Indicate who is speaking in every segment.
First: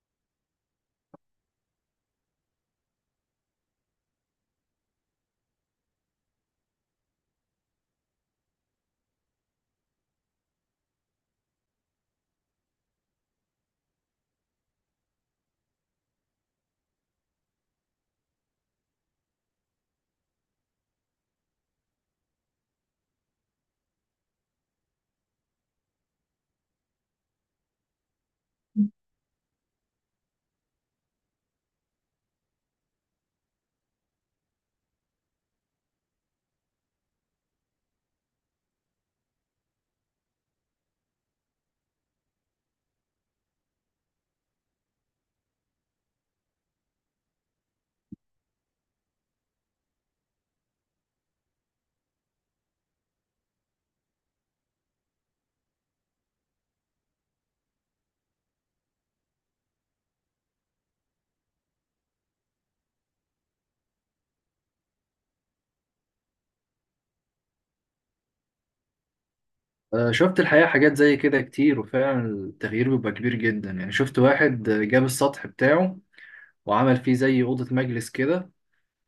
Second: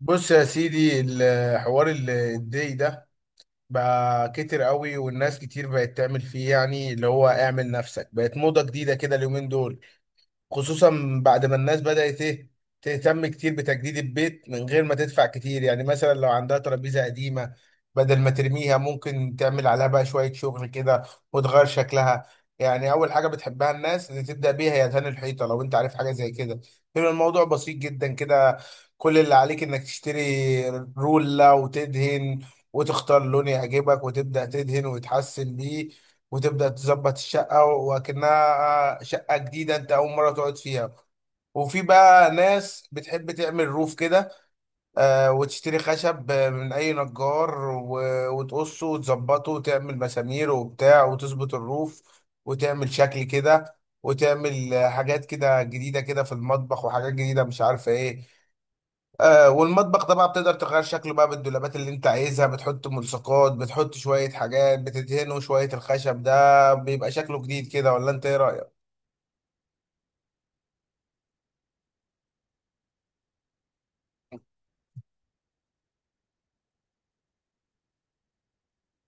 Speaker 1: بص يا سيدي، الحوار الدي ده بقى كتر قوي، والناس كتير بقت تعمل فيه. يعني اللي هو اعمل نفسك بقت موضة جديدة كده اليومين دول، خصوصا بعد ما الناس بدأت ايه، تهتم كتير بتجديد البيت من غير ما تدفع كتير. يعني مثلا لو عندها ترابيزة قديمة، بدل ما ترميها ممكن تعمل عليها بقى شوية شغل كده وتغير شكلها. يعني أول حاجة بتحبها الناس اللي تبدأ بيها هي دهان الحيطة. لو أنت عارف حاجة زي كده، بيبقى الموضوع بسيط جدا كده. كل اللي عليك إنك تشتري رولة وتدهن، وتختار لون يعجبك وتبدأ تدهن وتحسن بيه، وتبدأ تظبط الشقة وكأنها شقة جديدة أنت أول مرة تقعد فيها. وفي بقى ناس بتحب تعمل روف كده، آه، وتشتري خشب، من أي نجار، وتقصه وتظبطه وتعمل مسامير وبتاع وتظبط الروف، وتعمل شكل كده، وتعمل حاجات كده جديدة كده في المطبخ، وحاجات جديدة مش عارفة إيه. آه، والمطبخ ده بقى بتقدر تغير شكله بقى بالدولابات اللي انت عايزها، بتحط ملصقات، بتحط شوية حاجات، بتدهنه شوية، الخشب ده بيبقى شكله جديد كده، ولا انت ايه رأيك؟
Speaker 2: آه، شفت الحقيقة حاجات زي كده كتير، وفعلا التغيير بيبقى كبير جدا يعني. شفت واحد جاب السطح بتاعه وعمل فيه زي أوضة مجلس كده،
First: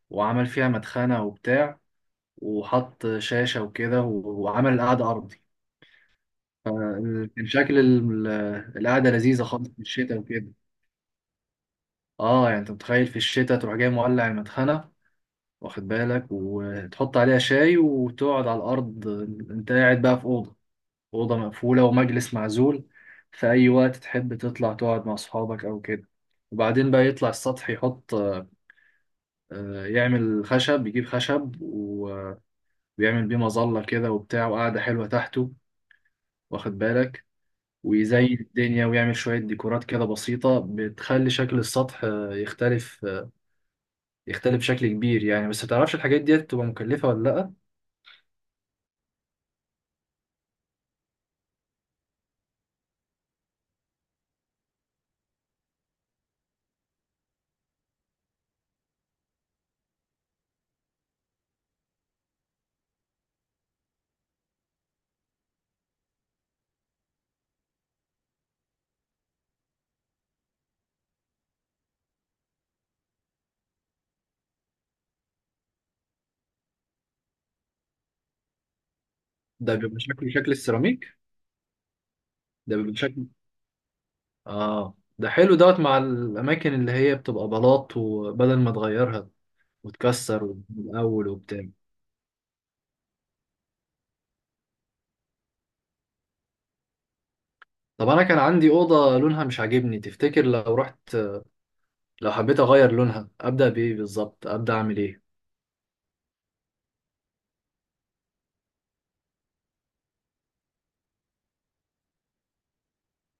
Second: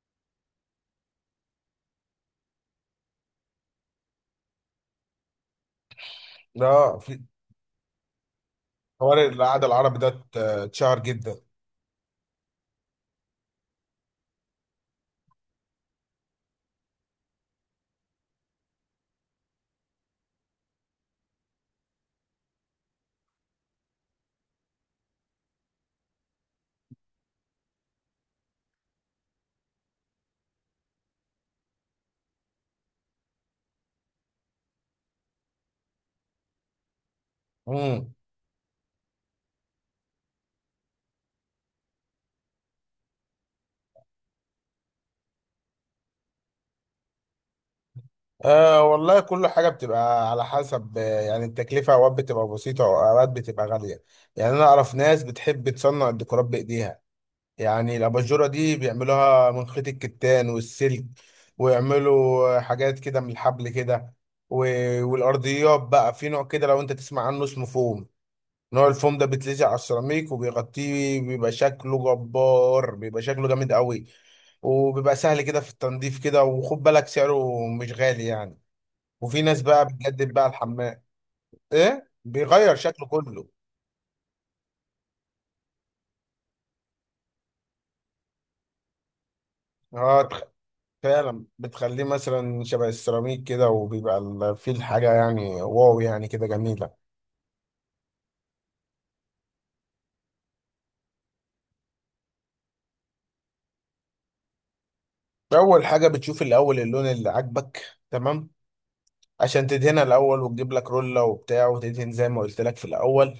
Speaker 2: وعمل فيها مدخنة وبتاع، وحط شاشة وكده، وعمل القعدة أرضي.
Speaker 1: اه، في
Speaker 2: فكان شكل القعدة
Speaker 1: حوار
Speaker 2: لذيذة
Speaker 1: العادة
Speaker 2: خالص في
Speaker 1: العربي ده
Speaker 2: الشتاء وكده.
Speaker 1: اتشهر جدا.
Speaker 2: اه، يعني انت متخيل في الشتاء تروح جاي مولع المدخنة، واخد بالك، وتحط عليها شاي وتقعد على الأرض. انت قاعد بقى في أوضة، أوضة مقفولة ومجلس معزول، في أي وقت تحب تطلع تقعد مع أصحابك أو كده. وبعدين بقى يطلع السطح يحط، يعمل خشب، يجيب خشب ويعمل بيه مظلة كده وبتاع وقعدة حلوة تحته، واخد بالك.
Speaker 1: امم،
Speaker 2: ويزين الدنيا ويعمل شوية ديكورات كده بسيطة بتخلي شكل السطح يختلف، يختلف بشكل كبير يعني. بس متعرفش الحاجات دي بتبقى مكلفة ولا لأ.
Speaker 1: آه والله، كل حاجة بتبقى على حسب. آه، يعني التكلفة اوقات بتبقى بسيطة واوقات بتبقى غالية. يعني انا اعرف ناس بتحب تصنع الديكورات بايديها. يعني الأباجورة دي بيعملوها من خيط الكتان والسلك، ويعملوا حاجات كده من الحبل كده. والأرضيات بقى في نوع كده، لو أنت تسمع عنه اسمه فوم. نوع الفوم ده بيتلزق على السيراميك وبيغطيه، بيبقى شكله جبار، بيبقى شكله جامد قوي، وبيبقى سهل كده في التنظيف كده، وخد بالك سعره مش غالي يعني. وفي ناس
Speaker 2: ده
Speaker 1: بقى
Speaker 2: بيبقى شكل
Speaker 1: بتجدد بقى
Speaker 2: شكل
Speaker 1: الحمام.
Speaker 2: السيراميك.
Speaker 1: ايه، بيغير
Speaker 2: ده بيبقى
Speaker 1: شكله
Speaker 2: شكل.
Speaker 1: كله.
Speaker 2: اه، ده حلو دوت مع الاماكن اللي هي بتبقى بلاط، وبدل ما تغيرها
Speaker 1: اه
Speaker 2: وتكسر من الاول
Speaker 1: فعلا،
Speaker 2: وبتاع.
Speaker 1: بتخليه مثلا شبه السيراميك كده، وبيبقى فيه الحاجة، يعني واو، يعني كده جميلة.
Speaker 2: طب انا كان عندي اوضه لونها مش عاجبني، تفتكر لو رحت، لو حبيت اغير لونها، ابدا بايه بالظبط؟ ابدا اعمل ايه؟
Speaker 1: أول حاجة بتشوف الأول اللون اللي عاجبك تمام، عشان تدهنها الأول، وتجيب لك رولة وبتاع وتدهن زي ما قلت لك في الأول.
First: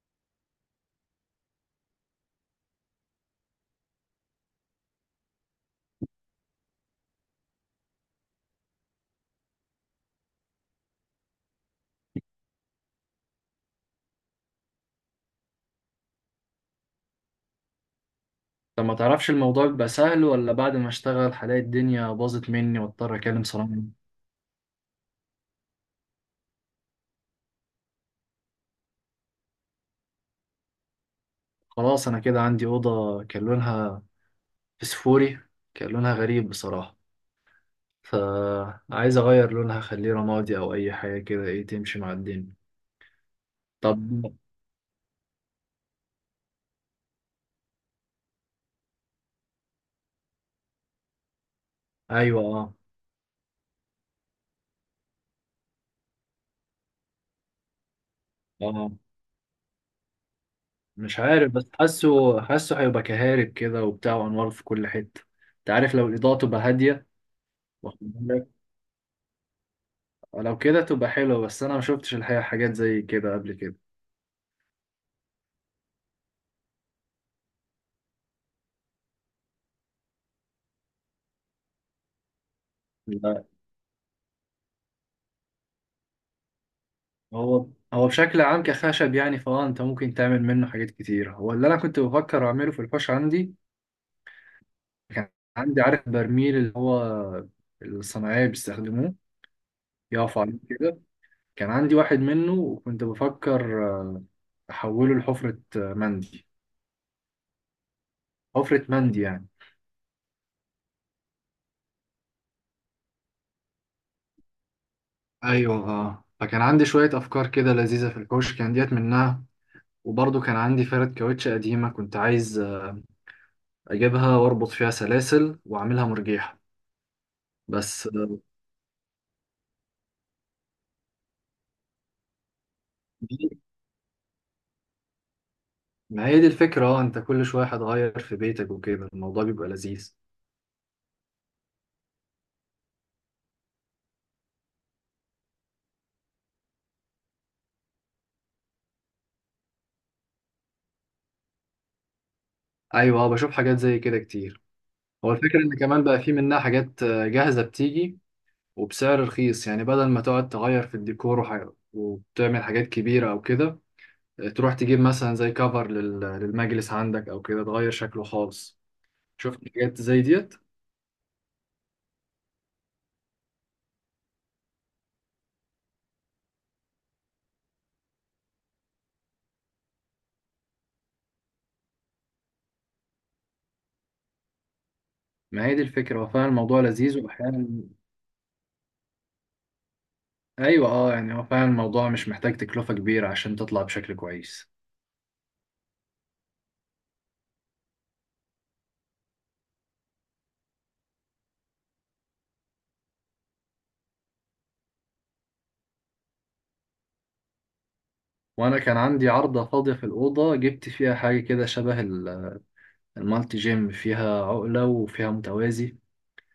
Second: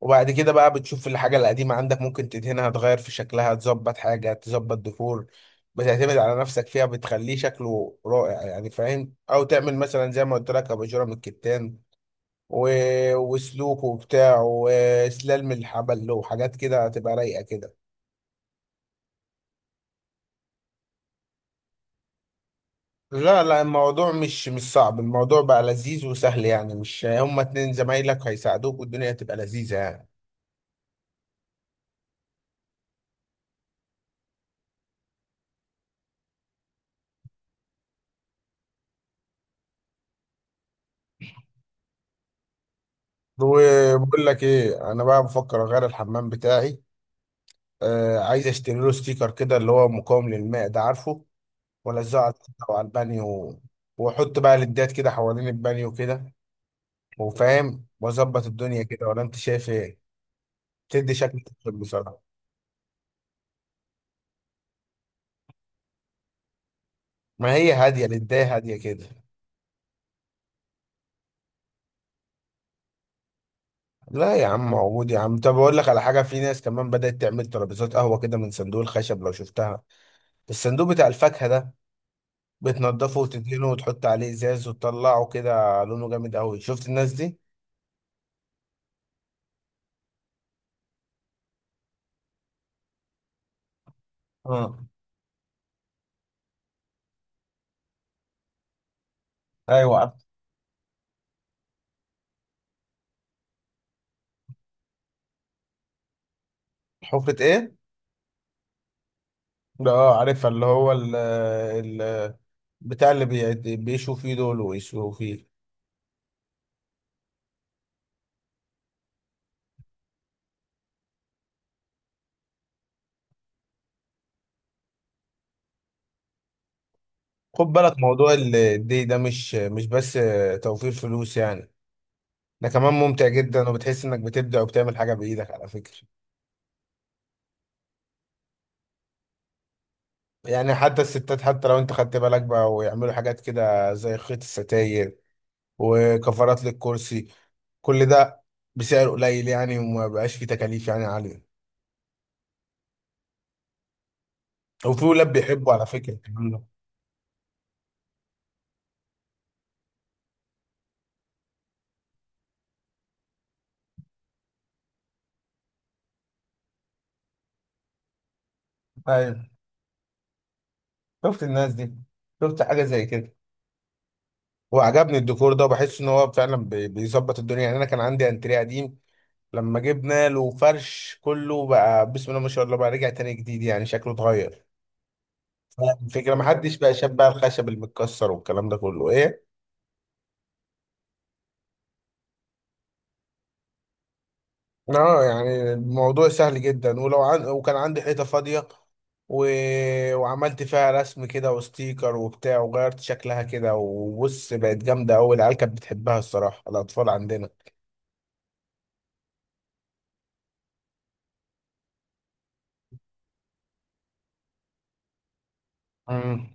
Speaker 1: وبعد كده بقى بتشوف الحاجة القديمة عندك، ممكن تدهنها، تغير في شكلها، تظبط حاجة، تظبط ديكور بتعتمد على نفسك فيها، بتخليه شكله رائع يعني، فاهم؟ أو تعمل مثلا زي ما قلت لك أباجورة من الكتان، وسلوكه وبتاع، وسلالم الحبل، وحاجات كده هتبقى رايقة كده.
Speaker 2: طب ما تعرفش الموضوع بيبقى سهل، ولا بعد ما اشتغل هلاقي الدنيا باظت مني واضطر
Speaker 1: لا
Speaker 2: اكلم
Speaker 1: لا،
Speaker 2: صنايعي؟
Speaker 1: الموضوع مش صعب. الموضوع بقى لذيذ وسهل يعني، مش هما اتنين زمايلك هيساعدوك، والدنيا هتبقى لذيذة يعني.
Speaker 2: خلاص، انا كده عندي اوضه كان لونها فسفوري، كان لونها غريب بصراحه، فعايز اغير لونها، اخليه رمادي او اي حاجه كده، ايه تمشي مع الدنيا. طب.
Speaker 1: وبقول لك ايه، انا بقى بفكر اغير الحمام بتاعي. آه، عايز اشتري له ستيكر كده اللي هو مقاوم للماء ده، عارفه، والزقه على
Speaker 2: ايوه
Speaker 1: الحيطة
Speaker 2: اه.
Speaker 1: وعلى البانيو، واحط بقى ليدات كده حوالين البانيو كده، وفاهم واظبط الدنيا
Speaker 2: اه.
Speaker 1: كده، ولا انت شايف ايه؟ تدي
Speaker 2: مش
Speaker 1: شكل
Speaker 2: عارف بس
Speaker 1: تحفة بصراحة.
Speaker 2: حاسه هيبقى كهارب كده وبتاع وانوار في كل حته. انت عارف لو الاضاءه تبقى هاديه.
Speaker 1: ما هي
Speaker 2: واخد
Speaker 1: هادية،
Speaker 2: بالك.
Speaker 1: البداية هادية كده.
Speaker 2: لو كده تبقى حلوه، بس انا ما شفتش الحقيقه حاجات زي كده قبل كده.
Speaker 1: لا يا عم، عود يا عم. طب اقول لك على حاجة، في ناس كمان بدأت تعمل ترابيزات قهوة كده من صندوق الخشب، لو شفتها، الصندوق بتاع الفاكهة ده، بتنضفه
Speaker 2: لا.
Speaker 1: وتدهنه وتحط عليه ازاز وتطلعه كده لونه جامد قوي، شفت الناس دي؟
Speaker 2: هو هو بشكل عام كخشب يعني، فاه انت ممكن تعمل منه حاجات كتير، هو اللي انا كنت بفكر اعمله في الحوش عندي.
Speaker 1: اه.
Speaker 2: كان عندي، عارف، برميل اللي هو الصناعيه بيستخدموه
Speaker 1: ايوه، عارف.
Speaker 2: يقفوا عليه كده. كان عندي واحد منه وكنت بفكر احوله لحفره، مندي.
Speaker 1: حفرة ايه؟
Speaker 2: حفرة مندي يعني.
Speaker 1: ده اه عارفها، اللي هو ال بتاع، اللي بيشوا فيه دول ويسووا فيه.
Speaker 2: ايوه اه، فكان عندي شوية افكار كده لذيذة في الحوش، كان ديت منها. وبرضه كان عندي فرد كاوتش قديمة، كنت عايز اجيبها واربط فيها سلاسل واعملها مرجيحة.
Speaker 1: خد بالك،
Speaker 2: بس
Speaker 1: موضوع الدي ده مش بس توفير فلوس يعني، ده كمان ممتع
Speaker 2: دي
Speaker 1: جدا، وبتحس انك بتبدع وبتعمل حاجة بإيدك على فكرة.
Speaker 2: ما هي دي الفكرة، اه. انت كل شوية هتغير في بيتك وكده، الموضوع بيبقى لذيذ.
Speaker 1: يعني حتى الستات، حتى لو انت خدت بالك بقى، ويعملوا حاجات كده زي خيط الستاير وكفرات للكرسي، كل ده بسعر قليل يعني، وما بقاش فيه تكاليف يعني عالية.
Speaker 2: ايوه اه، بشوف حاجات زي كده كتير.
Speaker 1: وفي
Speaker 2: هو
Speaker 1: ولاد
Speaker 2: الفكرة
Speaker 1: بيحبوا
Speaker 2: ان
Speaker 1: على
Speaker 2: كمان
Speaker 1: فكرة
Speaker 2: بقى في
Speaker 1: الكلام
Speaker 2: منها
Speaker 1: ده.
Speaker 2: حاجات جاهزة بتيجي، وبسعر رخيص يعني. بدل ما تقعد تغير في الديكور وبتعمل حاجات كبيرة او كده، تروح تجيب مثلا زي كفر للمجلس عندك او كده تغير شكله خالص.
Speaker 1: ايوه،
Speaker 2: شفت حاجات زي ديت.
Speaker 1: شفت الناس دي؟ شفت حاجة زي كده، وعجبني الديكور ده، وبحس ان هو فعلا بيظبط الدنيا يعني. انا كان عندي انتريه قديم، لما جبنا له فرش كله بقى، بسم الله ما شاء الله، بقى رجع تاني جديد يعني، شكله اتغير.
Speaker 2: ما هي دي الفكرة، هو
Speaker 1: الفكرة
Speaker 2: فعلا
Speaker 1: محدش
Speaker 2: الموضوع
Speaker 1: بقى شاب
Speaker 2: لذيذ
Speaker 1: بقى
Speaker 2: واحيانا.
Speaker 1: الخشب المتكسر والكلام ده كله ايه.
Speaker 2: ايوه اه، يعني هو فعلا الموضوع مش محتاج تكلفة كبيرة عشان تطلع بشكل كويس.
Speaker 1: اه يعني الموضوع سهل جدا. وكان عندي حيطة فاضية، و... وعملت فيها رسم كده وستيكر وبتاع، وغيرت شكلها كده، وبص، بقت جامدة أوي. العيال كانت بتحبها الصراحة، الأطفال عندنا.
Speaker 2: وانا كان عندي عارضة فاضية في الأوضة، جبت فيها حاجة كده شبه المالتي جيم، فيها عقلة وفيها متوازي،
Speaker 1: مم.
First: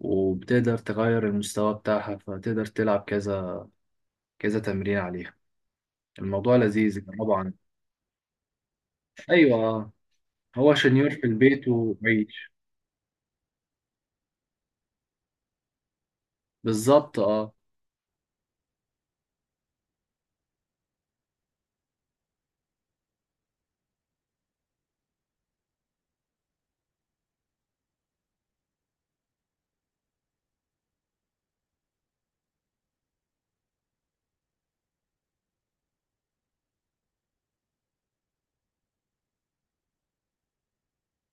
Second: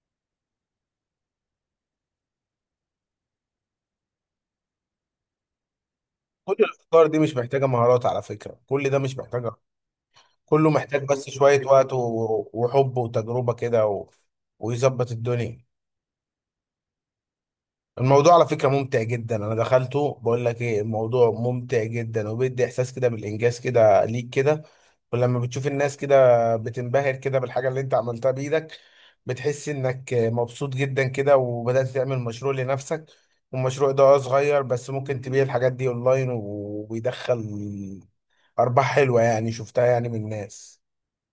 Speaker 2: وبتقدر تغير المستوى بتاعها، فتقدر تلعب كذا، كذا تمرين عليها.
Speaker 1: كل
Speaker 2: الموضوع لذيذ
Speaker 1: الأفكار دي مش
Speaker 2: طبعا.
Speaker 1: محتاجة مهارات على فكرة، كل ده مش محتاجة،
Speaker 2: ايوه
Speaker 1: كله
Speaker 2: هو
Speaker 1: محتاج
Speaker 2: شنيور في
Speaker 1: بس شوية
Speaker 2: البيت
Speaker 1: وقت
Speaker 2: وبعيد.
Speaker 1: وحب وتجربة كده ويظبط الدنيا.
Speaker 2: بالظبط اه.
Speaker 1: الموضوع على فكرة ممتع جدا، انا دخلته، بقول لك ايه، الموضوع ممتع جدا، وبيدي احساس كده بالانجاز كده ليك كده، ولما بتشوف الناس كده بتنبهر كده بالحاجة اللي انت عملتها بايدك، بتحس انك مبسوط جدا كده، وبدأت تعمل مشروع لنفسك. والمشروع ده اه صغير، بس ممكن تبيع الحاجات دي اونلاين، وبيدخل ارباح حلوة يعني، شفتها يعني من الناس،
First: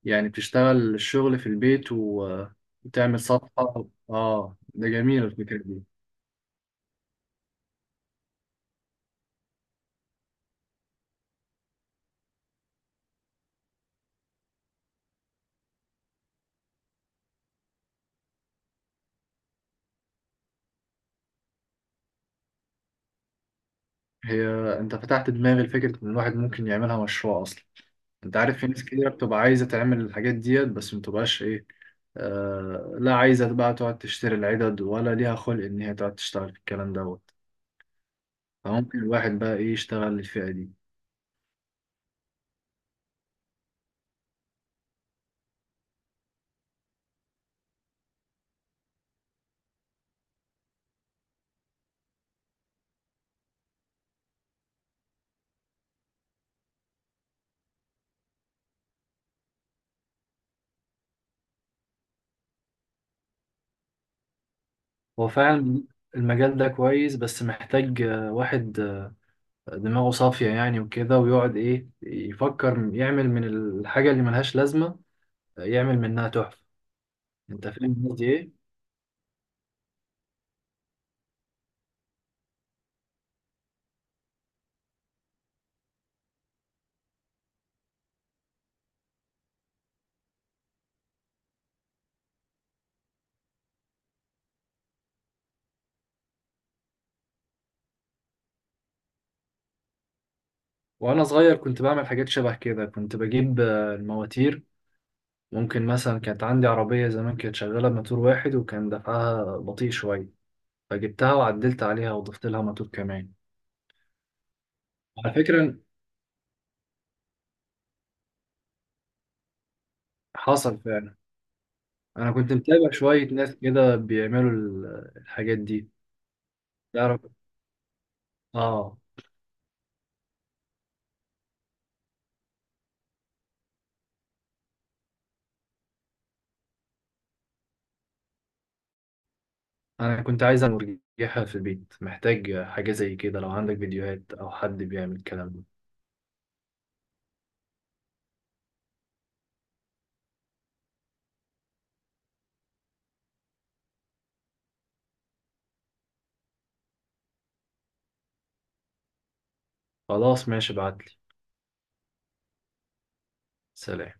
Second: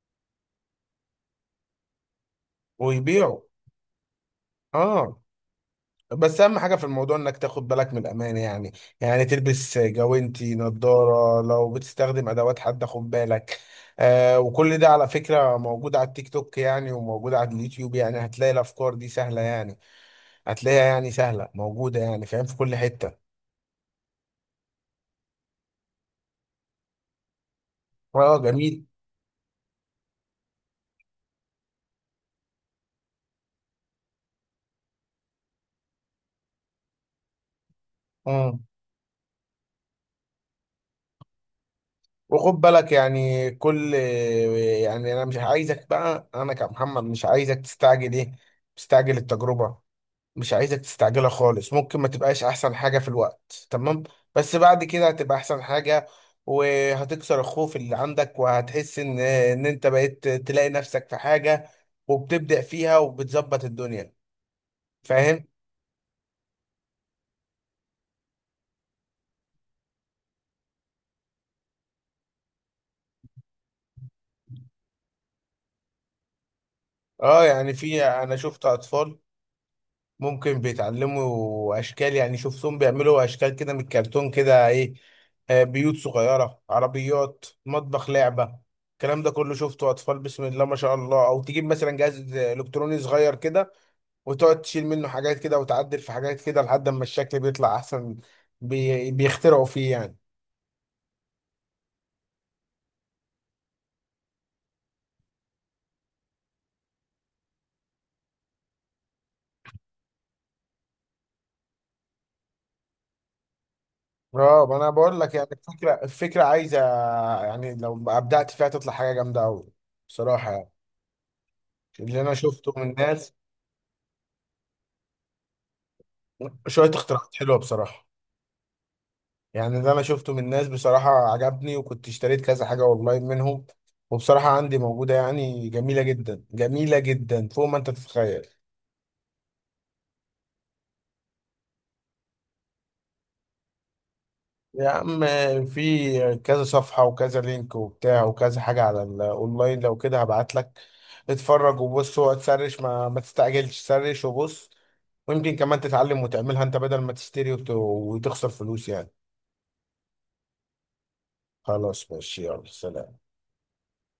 Speaker 2: يعني بتشتغل الشغل في البيت وتعمل
Speaker 1: ويبيعوا.
Speaker 2: صفحة، اه، ده
Speaker 1: اه،
Speaker 2: جميل الفكرة دي.
Speaker 1: بس اهم حاجه في الموضوع انك تاخد بالك من الامان يعني، يعني تلبس جوانتي، نظاره، لو بتستخدم ادوات حد، خد بالك. آه، وكل ده على فكره موجود على التيك توك يعني، وموجود على اليوتيوب يعني، هتلاقي الافكار دي سهله يعني، هتلاقيها يعني سهله، موجوده يعني، فاهم، في كل حته.
Speaker 2: هي، انت فتحت دماغي لفكرة ان الواحد ممكن يعملها مشروع اصلا. انت
Speaker 1: اه
Speaker 2: عارف في ناس
Speaker 1: جميل.
Speaker 2: كتير بتبقى عايزة تعمل الحاجات ديت، بس ما بتبقاش ايه، لا، عايزة بقى تقعد تشتري العدد، ولا ليها خلق ان هي تقعد تشتغل في الكلام دوت.
Speaker 1: امم،
Speaker 2: فممكن الواحد بقى ايه يشتغل للفئة دي.
Speaker 1: وخد بالك يعني كل، يعني انا مش عايزك بقى، انا كمحمد مش عايزك تستعجل ايه، تستعجل التجربه، مش عايزك تستعجلها خالص، ممكن ما تبقاش احسن حاجة في الوقت تمام، بس بعد كده هتبقى احسن حاجة، وهتكسر الخوف اللي عندك، وهتحس ان انت بقيت تلاقي نفسك في حاجة، وبتبدأ فيها وبتظبط الدنيا،
Speaker 2: هو
Speaker 1: فاهم.
Speaker 2: فعلا المجال ده كويس، بس محتاج واحد دماغه صافية يعني وكده، ويقعد، إيه، يفكر يعمل من الحاجة اللي ملهاش لازمة، يعمل منها تحفة.
Speaker 1: اه
Speaker 2: أنت
Speaker 1: يعني، في
Speaker 2: فاهم قصدي
Speaker 1: انا
Speaker 2: إيه؟
Speaker 1: شفت اطفال ممكن بيتعلموا اشكال يعني، شفتهم بيعملوا اشكال كده من الكرتون كده ايه، آه، بيوت صغيره، عربيات، مطبخ لعبه، الكلام ده كله شفته اطفال بسم الله ما شاء الله. او تجيب مثلا جهاز الكتروني صغير كده، وتقعد تشيل منه حاجات كده، وتعدل في حاجات كده لحد ما الشكل بيطلع احسن، بيخترعوا فيه يعني.
Speaker 2: وأنا صغير كنت بعمل حاجات شبه كده، كنت بجيب المواتير. ممكن مثلا كانت عندي عربية زمان كانت شغالة بموتور واحد، وكان دفعها بطيء شوية، فجبتها وعدلت عليها وضفت لها موتور كمان.
Speaker 1: اه ما انا بقول
Speaker 2: على
Speaker 1: لك، يعني
Speaker 2: فكرة.
Speaker 1: الفكره عايزه يعني، لو ابدعت فيها تطلع حاجه جامده قوي بصراحه يعني،
Speaker 2: حصل فعلا.
Speaker 1: اللي
Speaker 2: أنا
Speaker 1: انا
Speaker 2: كنت
Speaker 1: شفته من
Speaker 2: متابع شوية
Speaker 1: الناس
Speaker 2: ناس كده بيعملوا الحاجات دي،
Speaker 1: شويه
Speaker 2: تعرف،
Speaker 1: اختراعات حلوه بصراحه.
Speaker 2: آه.
Speaker 1: يعني اللي انا شفته من الناس بصراحة عجبني، وكنت اشتريت كذا حاجة اونلاين منهم، وبصراحة عندي موجودة يعني، جميلة جدا، جميلة جدا فوق ما انت تتخيل.
Speaker 2: انا كنت عايز اعمل مرجحة في البيت، محتاج حاجة زي كده، لو عندك فيديوهات او حد
Speaker 1: يا
Speaker 2: بيعمل
Speaker 1: عم،
Speaker 2: الكلام ده.
Speaker 1: في كذا صفحة وكذا لينك وبتاع وكذا حاجة على الاونلاين، لو كده هبعت لك، اتفرج وبص وتسرش، ما تستعجلش، سرش وبص، ويمكن كمان تتعلم وتعملها انت بدل ما تشتري وتخسر فلوس يعني.
Speaker 2: خلاص ماشي، ابعتلي.
Speaker 1: خلاص ماشي، يلا سلام.
Speaker 2: سلام.